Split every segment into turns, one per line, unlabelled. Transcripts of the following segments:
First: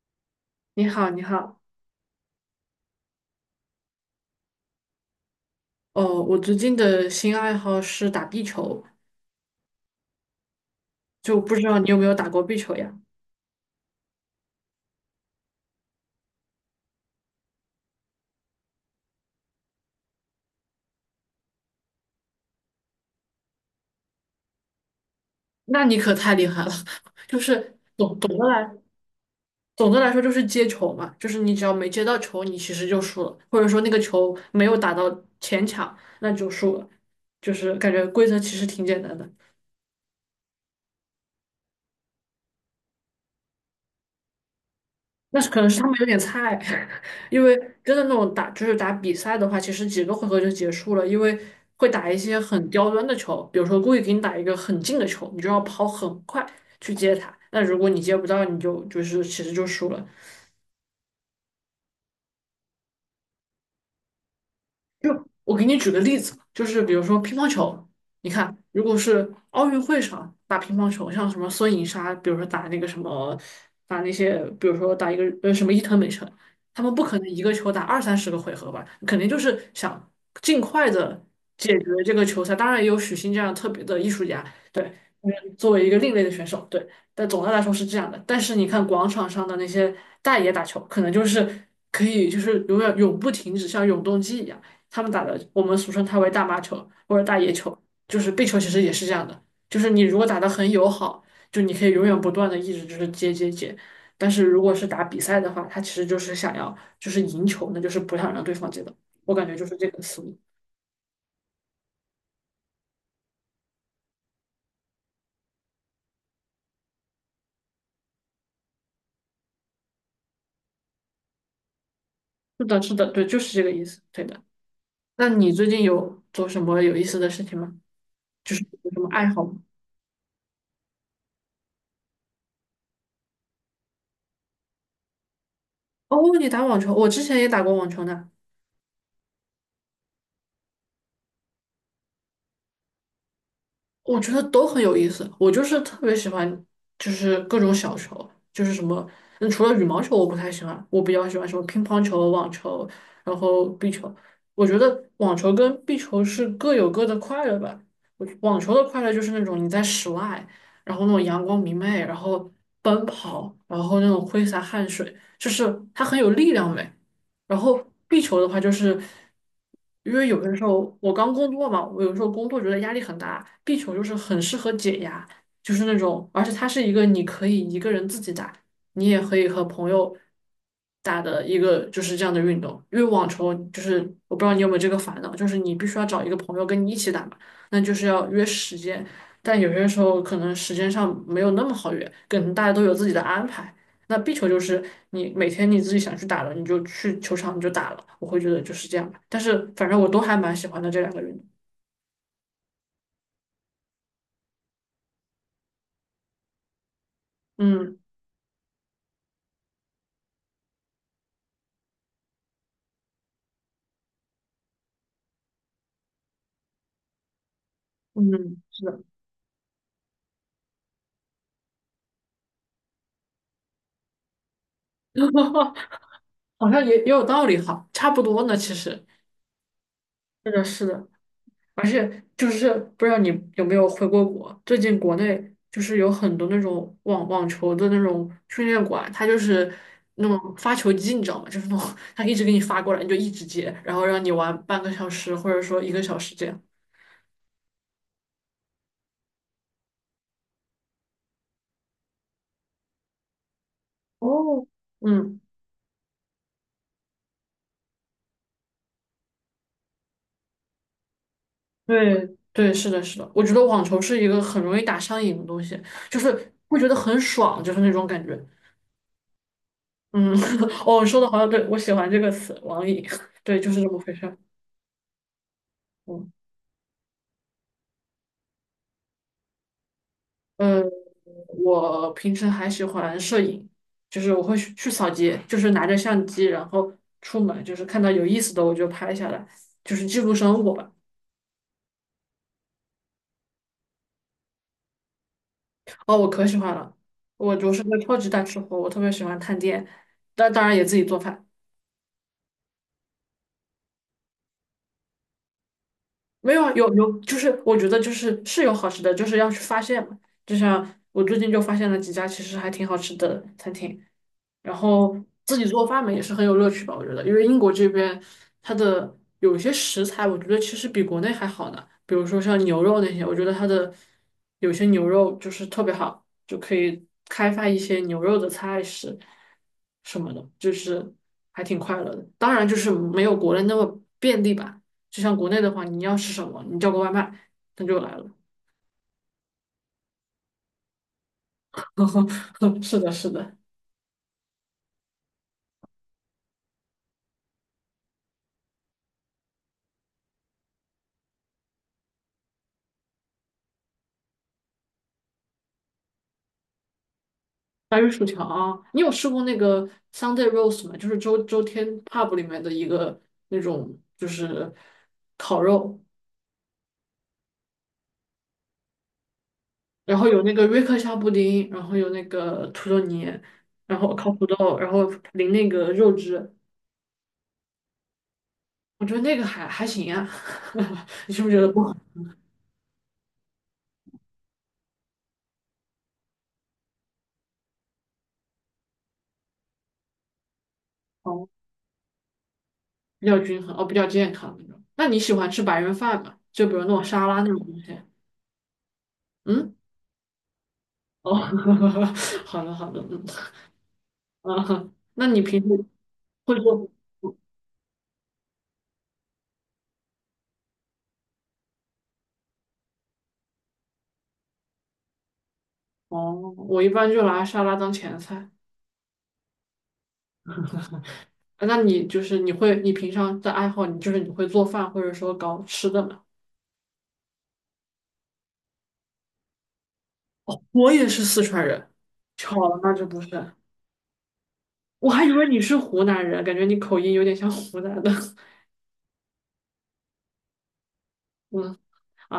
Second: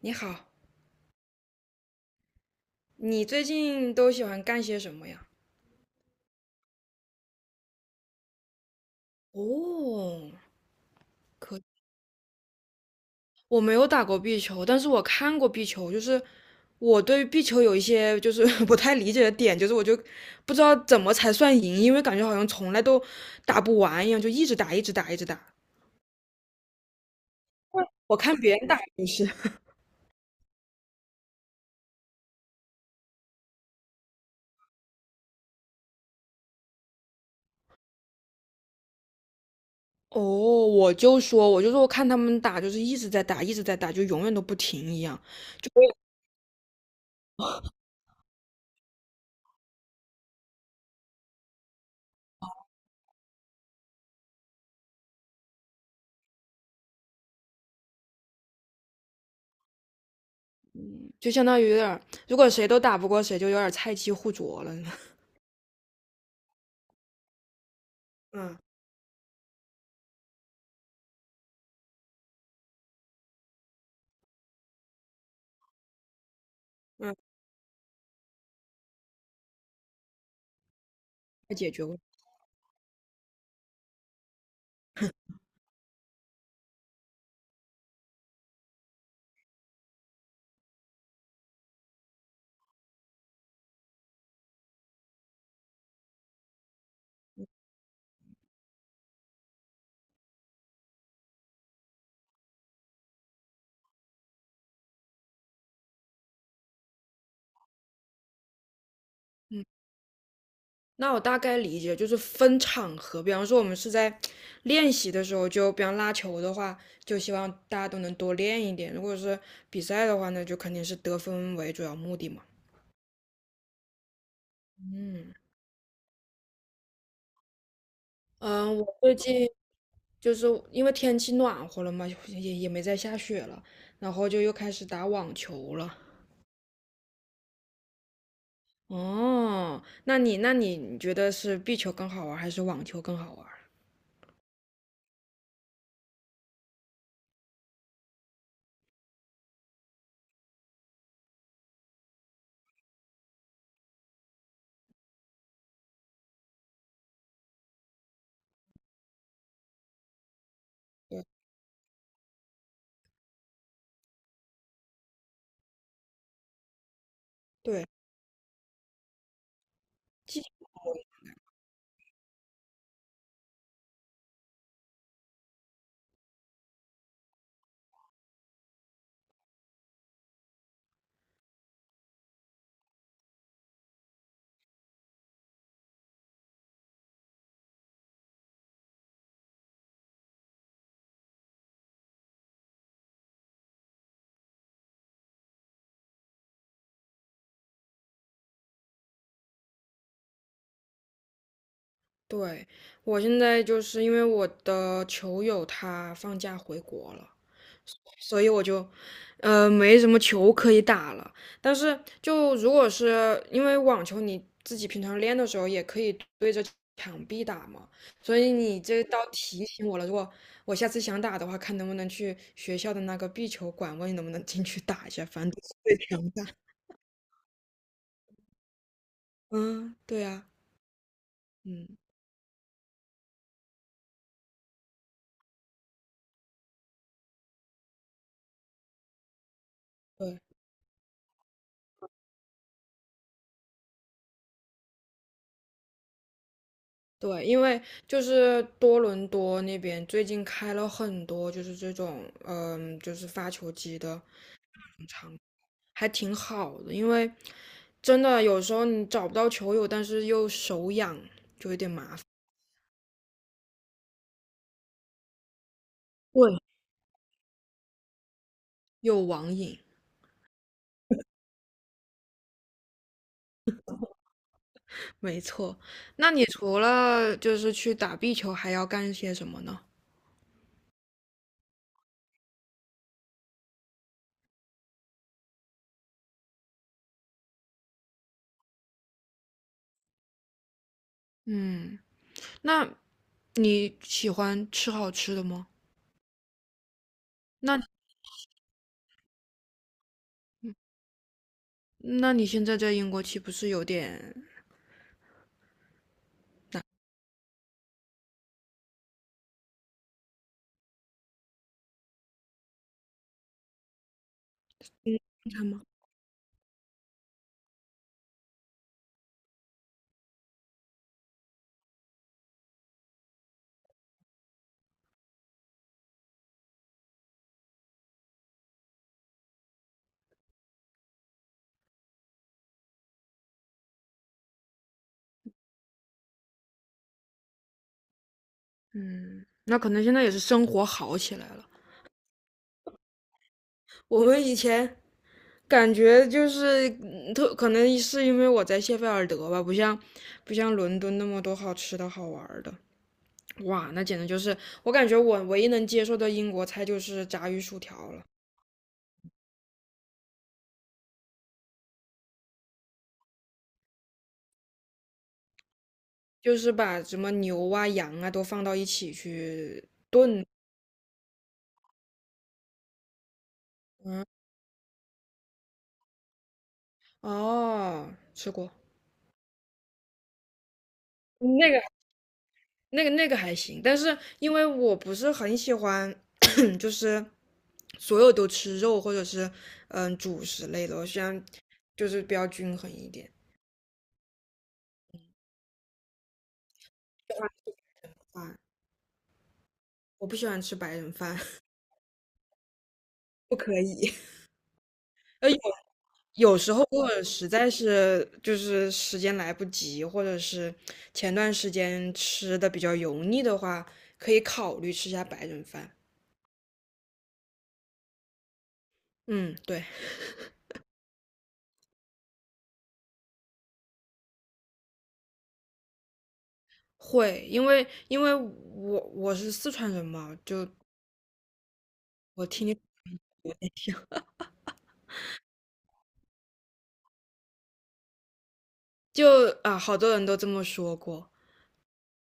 你好，
你好，你好。
你最近都喜欢干些什么呀？
哦，我最近的新爱好是打壁球，
哦，
就不
可
知道你有没有打过壁球呀？
我没有打过壁球，但是我看过壁球，我对壁球有一些不太理解的点，就是我就不知道怎么才算赢，因为感觉好像从来都打不完一样，就一直打，一直打，一直打。
那你可太厉害了，就是
我
总
看
总的
别人
来
打也是。
总的来说就是接球嘛，就是你只要没接到球，你其实就输了，或者说那个球没有打到前场，那就输了，就是感觉规则其实挺简单的。
哦，我就说，我看他们打就是一直在打，一直在打，就永远都不停一样，
那是可能是他们有点菜，因为真的那种打就是打比赛的话，其实几个回合就结束了，因为会打一些很刁钻的球，比如说故意给你打一个很近的球，你就要跑很快去接它。那如果你接不到，你就是其实就输了。
就相当于有点儿，如果谁都打不过谁，就有点儿菜鸡互啄了。
就 我给你举个例子吧就是比如说乒乓球，你看，
嗯
如果是奥运会上打乒乓球，像什么孙颖莎，比如说打那个什么，打那些，比如说打一个什么伊藤美诚，他们不
嗯，
可能一个球打20~30个回合吧，肯定就是想尽快的
太解
解决
决问
这个球赛。当然也有许昕这样特别的艺术家，对，嗯作为一个另类的选手，对。但总的来说是这样的。但是你看广场上的那些大爷打球，可能就是可以就是永远永不停止，像永动机一样。他们打的，我们俗称它为大妈球或者大爷球，就是壁球其实也是这样的，就是你如果打得很友好，就你可以永远不断的一直就是接接接，但是如果是打比赛的话，他其实就是想要就是赢球，那就是不想让对方接到，我感觉就是这个思路。
那我大概理解，就是分场合，比方说我们是在练习的时候，就比方拉球的话，就希望大家都能多练一点；如果是比赛的话那就肯定是得分为主要目的嘛。
是的，是的，对，就是这个意思，对的。那
嗯
你最近有做什么有意思的事情吗？就是
嗯，我
有什么
最
爱好
近
吗？
就是因为天气暖和了嘛，也没再下雪了，然后就又开始打网球了。
哦，你打网球，我之前也打过网球呢。
哦，那你觉得是壁球更好玩，还是网球更好玩？
我觉得都很有意思。我就是特别喜欢，就是各种小球，就是什么，嗯，除了羽毛球我不太喜欢，我比较喜欢什么乒乓球、网球，然后壁球。我觉得网球跟壁球是各有各的快乐吧。我网球的快乐就是那种你在室外，然后那种
对
阳光明媚，然后奔跑，然后那种挥洒汗水，就是它很有力量美。然后
对。
壁球的话，就是因为有的时候我刚工作嘛，我有时候工作觉得压力很大，壁球就是很适合解压，就是那种，而且它是一个你可以一个人自己打，你也可以和朋友打的一个就是这样的运动。因为网球就是我不知道你有没有这个烦恼，就是你必须要找一个朋友跟你一起打嘛，那就是要约时间，但有些时候可能时间上没有那么好约，可能大家都有自己的安排。那壁球就是你每天你自己想去打了，你就去球场你就打了，我会觉得就是这样吧。但是反正我都还蛮喜欢的这两个人。
对，我现在就是因为我的球友他放假回国了，
嗯
所以我就，呃，没什么球可以打了。但是如果是因为网球，你自己平常练的时候也可以对着墙壁打嘛，所以
嗯，
你
是的，
这倒提醒我了。如果我下次想打的话，看能不能去学校的那个壁球馆，问你能不能进去打一下，反正都是 对墙打。
好像也有道理哈，差不多呢，其实
嗯，对啊，
是的，是的。而
嗯，
且就是不知道你有没有回过国，最近国内就是有很多那种网球的那种训练馆，它就是那
对。
种发球机，你知道吗？就是那种 它一直给你发过来，你就一直接，然后让你玩半个小时或者说1个小时这样。
对，因为就是多伦多那边最近开了很多，就是这种，嗯，就是发球机的，
哦，嗯，
还挺好的。因为真的有时候你找不到球友，但是又手痒，就有点麻烦。
对对，是的，是的，我觉得网球是一个很容易打上瘾的东西，就是
对，
会觉得很爽，就是那种感觉。
有网瘾。
嗯，哦，说的好像对，我喜欢这个词，网瘾，对，就是这么回事儿。
没错，那
嗯，
你除了就是去打壁球，还要干些什么呢？
呃，我平时还喜欢摄影，就是我会去扫街，就是拿着相机，然后出门，就是看到有意思的我就拍下来，就是记录生活吧。
嗯，那你喜欢吃好吃的吗？
哦，我可喜欢了，我是
那
个超级大吃货，我特别喜欢探店，但当然也自己做饭。
那你现在在英国岂不是有点？
没有啊，有有，就是我觉得就是是有好吃的，就是要去发现嘛。就像我最近就发现了几家其实还挺好吃的餐厅，然后
你
自己
看
做饭嘛也是很有乐趣吧，我觉得，因为英国这边它的有些食材，我觉得其实比国内还好呢，比如说像牛肉那些，我觉得它的有些牛肉就是特别好，就可以开发一些牛肉的菜式什么的，就是还挺快乐的。当然就是没有国内那么便利吧，就像国内的话，你要吃什么，你叫个外卖，它就来了。
嗯，那可能现在也是生活好起来了。
是的，是的。
我们以前感觉就是，可能是因为我在谢菲尔德吧，不像伦敦那么多好吃的好玩儿的。哇，那简直就是我感觉我唯一能接受的英国菜就是炸鱼薯
白玉
条了，
薯条啊，你有试过那个 Sunday roast 吗？就是周天 pub 里面的一个那种，就是烤肉，
就是把什么牛啊、羊啊都放到一起去
然后有
炖。
那个瑞克夏布丁，然后有那个土豆泥，然后烤土豆，然后淋那个肉汁，
哦，吃过
我觉得那个还行啊。你是不是觉得
那个
不好？
那个还行，但是因为我不是很喜欢就是所有都吃肉或者是嗯主食类的，我喜欢
哦，
就是比较均衡一
比
点。
较均衡，哦，比较健康那种。那你喜欢吃白人饭吗？就比如那种沙
白
拉那种
人
东西？
饭，
嗯，
我不喜欢吃白人
哦，
饭，
好的好的，嗯
不可以。
嗯，那你
呃，有
平时会
有时候
做？
如果实在是就是时间来不及，或者是前段时间吃的比较油腻的话，可以考虑吃下白人饭。
哦，我一般就拿沙拉当前菜。
嗯，对，
啊那你就是你会，你平常的爱好，你就是你会做饭，或者说搞吃的吗？
会，因为我是四川人嘛，就
我也是四川人，
我
巧
听你
了，那就不是。
有点像
我还以为你是湖南人，感觉你口音有点像湖南的。
就啊，好多人都这么说过。
嗯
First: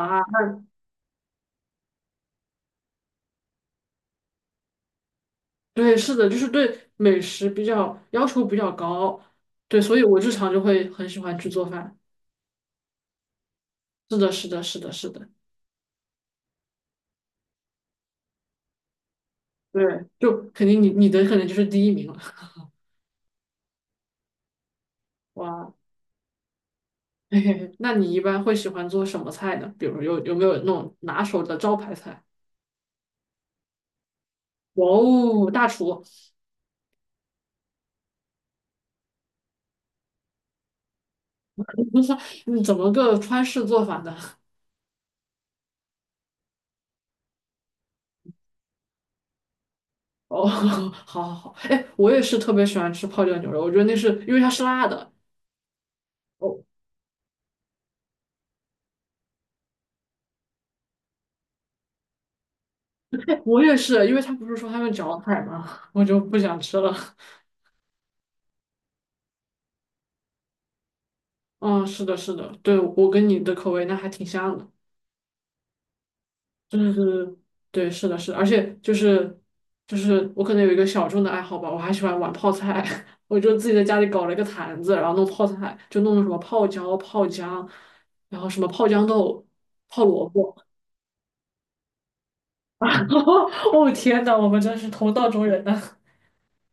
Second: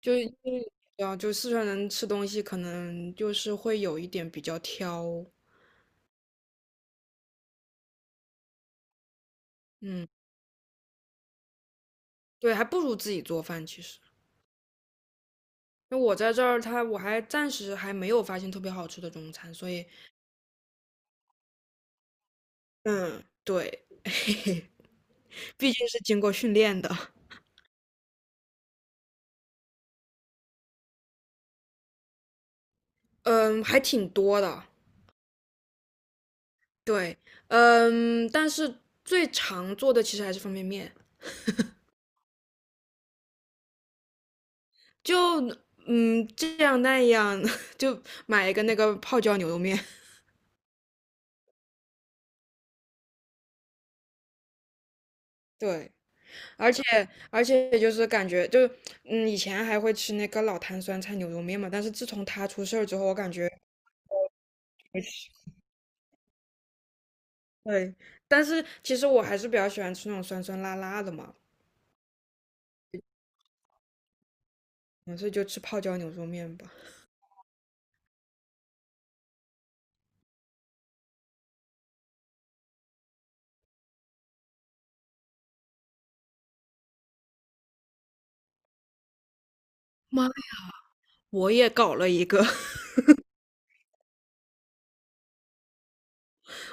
就因为啊，就四川人吃东西可能就是会有一点比较挑，
对，是的，就是对美食比较要求比较高，对，所以
嗯，
我日常就会很喜欢去做饭。
对，还不如自己做饭。其实，
是的，是的，是的，是的，
那我在这儿，我还暂时还没有发现特别好吃的中餐，所
对，
以，
就肯定你的可能就是第一名了。
嗯，对，
哇。
毕竟是经过训练的。
嘿嘿嘿，那你一般会喜欢做什么菜呢？比如有没有那种拿手的招牌菜？
嗯，还挺多的，
哇哦，大厨，
对，嗯，但是最常做的其实还是方便面，
你怎么个川式做法呢？
就嗯这样那样，就买一个那个泡椒牛肉面。
哦，好好好，哎，我也是特别喜欢吃泡椒牛肉，我觉得那是因为它是辣的。
对。
哦，
而且而且就是感觉就是，嗯，以前还会吃那个老坛酸菜牛肉面嘛，但是自从他出事儿之后，我感
哎，
觉
我也是，因为他不是说他们搅海吗？我就不想吃了。
对，但是其实我还是比较喜欢吃那种酸酸辣辣的嘛，
嗯，是的，是的，对，我跟你的口味那还挺像的。
嗯所以就吃泡椒牛肉面吧。
对对对，对，是的，是的，而且就是就是我可能有一个小众的爱好吧，我还喜欢玩泡菜，我就自己在家里搞了一个坛子，然后弄泡菜，就弄什么泡椒、泡姜，然后什么泡豇豆、泡
妈
萝
呀
卜，
我也搞了一个，
然 后哦天呐，我们真是同道中人呐、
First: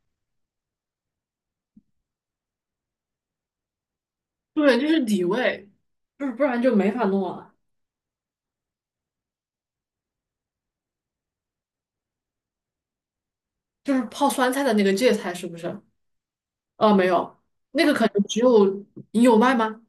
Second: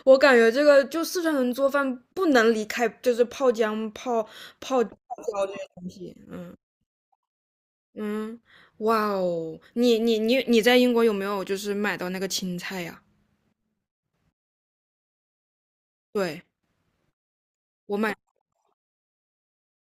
我感觉这个就四川人做饭不能离开就是泡姜、泡
对，
泡泡
就是底
椒这些
味。
东西，
就是不
嗯
然就没法弄了。
嗯，哇哦，你在英国有没有就是买到那个青菜呀？
就是泡酸菜的那个芥菜是不是？
对，
啊，没有，那个
我
可
买。
能只有你有卖吗？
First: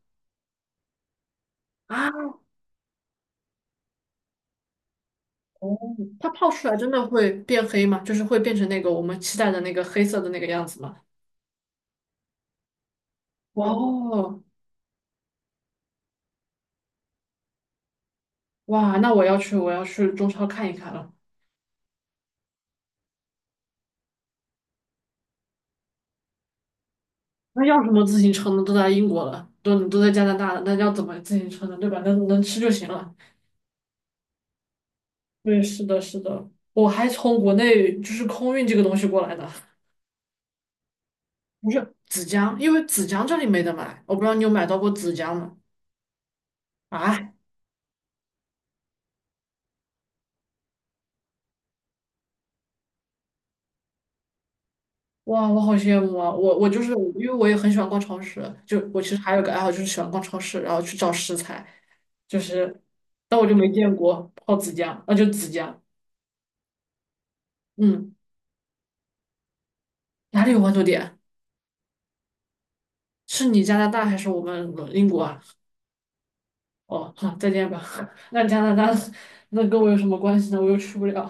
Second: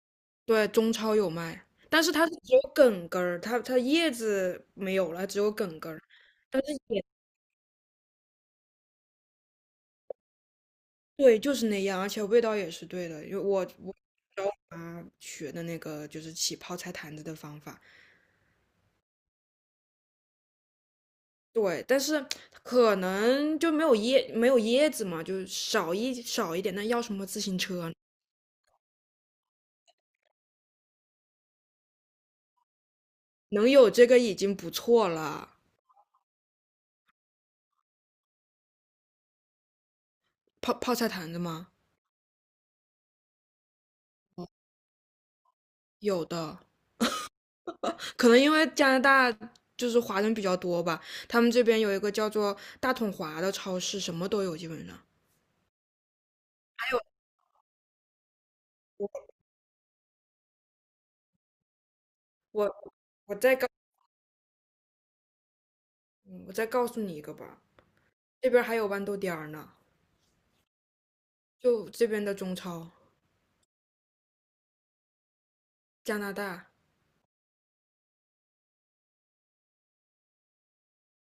对，中超有卖，但是它
啊？
是只有梗根儿，它叶子没有了，只有
哦，
梗根儿。
它泡
但
出
是
来真的
也
会变黑吗？就是会变成那个我们期待的那个黑色的那个样子吗？
对，就是那样，而且味道也是对的。因为我
哦，
教我妈学的那个就是起泡菜坛子的方法，
哇，那我要去，我要去中超看一看了。
对，但是可能就没有没有叶子嘛，就少一点。那要什么自行
那要什
车？
么自行车呢？都在英国了，都在加拿大了，那要怎么自行车呢？对吧？能能吃就行了。
能有这个已经不错了。
对，是的，是的，我还从国内就是空运这个东西过来的，
泡泡菜坛子吗？
不是紫姜，因为紫姜这里没得买，我不知道你有买到过紫姜吗？
有的。
啊？
可能因为加拿大就是华人比较多吧，他们这边有一个叫做大统华的超市，什么都有，基本上。
哇，我好羡慕啊！我我就
还
是
有
因为我也很喜欢逛超市，就我其实还有个爱好就是喜欢逛超市，然后去找食材，就是
我我
但我就
再告
没见过泡子酱，那就子酱，
嗯我再告诉你一个吧，
嗯，
这边还有豌豆颠儿呢，
哪里有豌豆点？
就这边的中超，
是你加拿大还是我们英国啊？
加拿大，
哦，好，再见吧。那加拿大那跟我有什么关系呢？我又去不了，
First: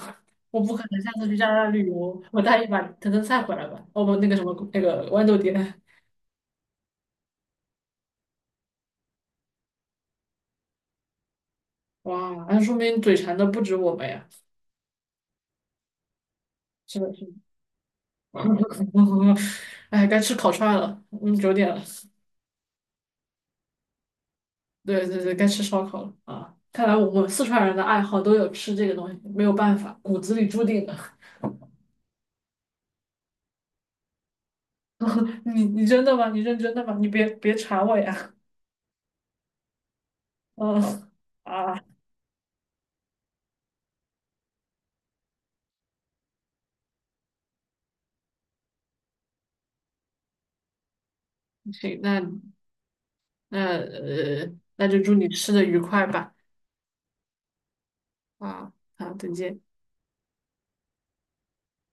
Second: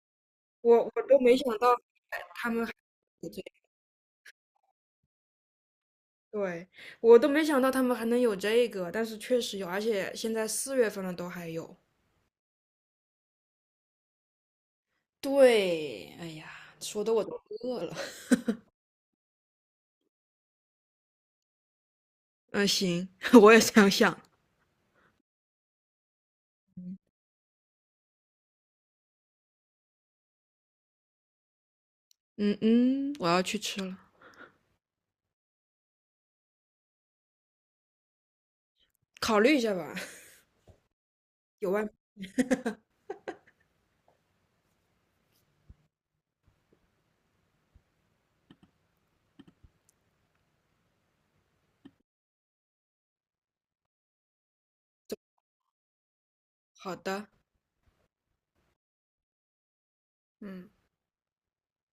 我不可
我我
能下
都
次去
没
加拿
想
大
到
旅游，我
他
带一
们还
把藤根菜回来吧。哦不，那个什么那个豌豆点，
对我都没想到他们还能有这个，但是确实有，而且现在四月份了都还有。
哇，那说明嘴馋的不止我们呀。
对，哎呀，
是
说
的，
的
是
我
的。
都饿了。
哎，该吃烤串了，嗯，9点了，
嗯，行，我也这样想。
对对对，该吃烧烤了啊！看来我们四川人的爱好都有吃这个东西，没有办法，骨子里注定的。
嗯嗯，我要去吃了。
你你真的吗？你认真的吗？你别别馋我呀！
考虑一下吧。
嗯
有
啊，
外，
行，那那那就祝你吃的愉快吧！
好的，
啊好，再见。
嗯。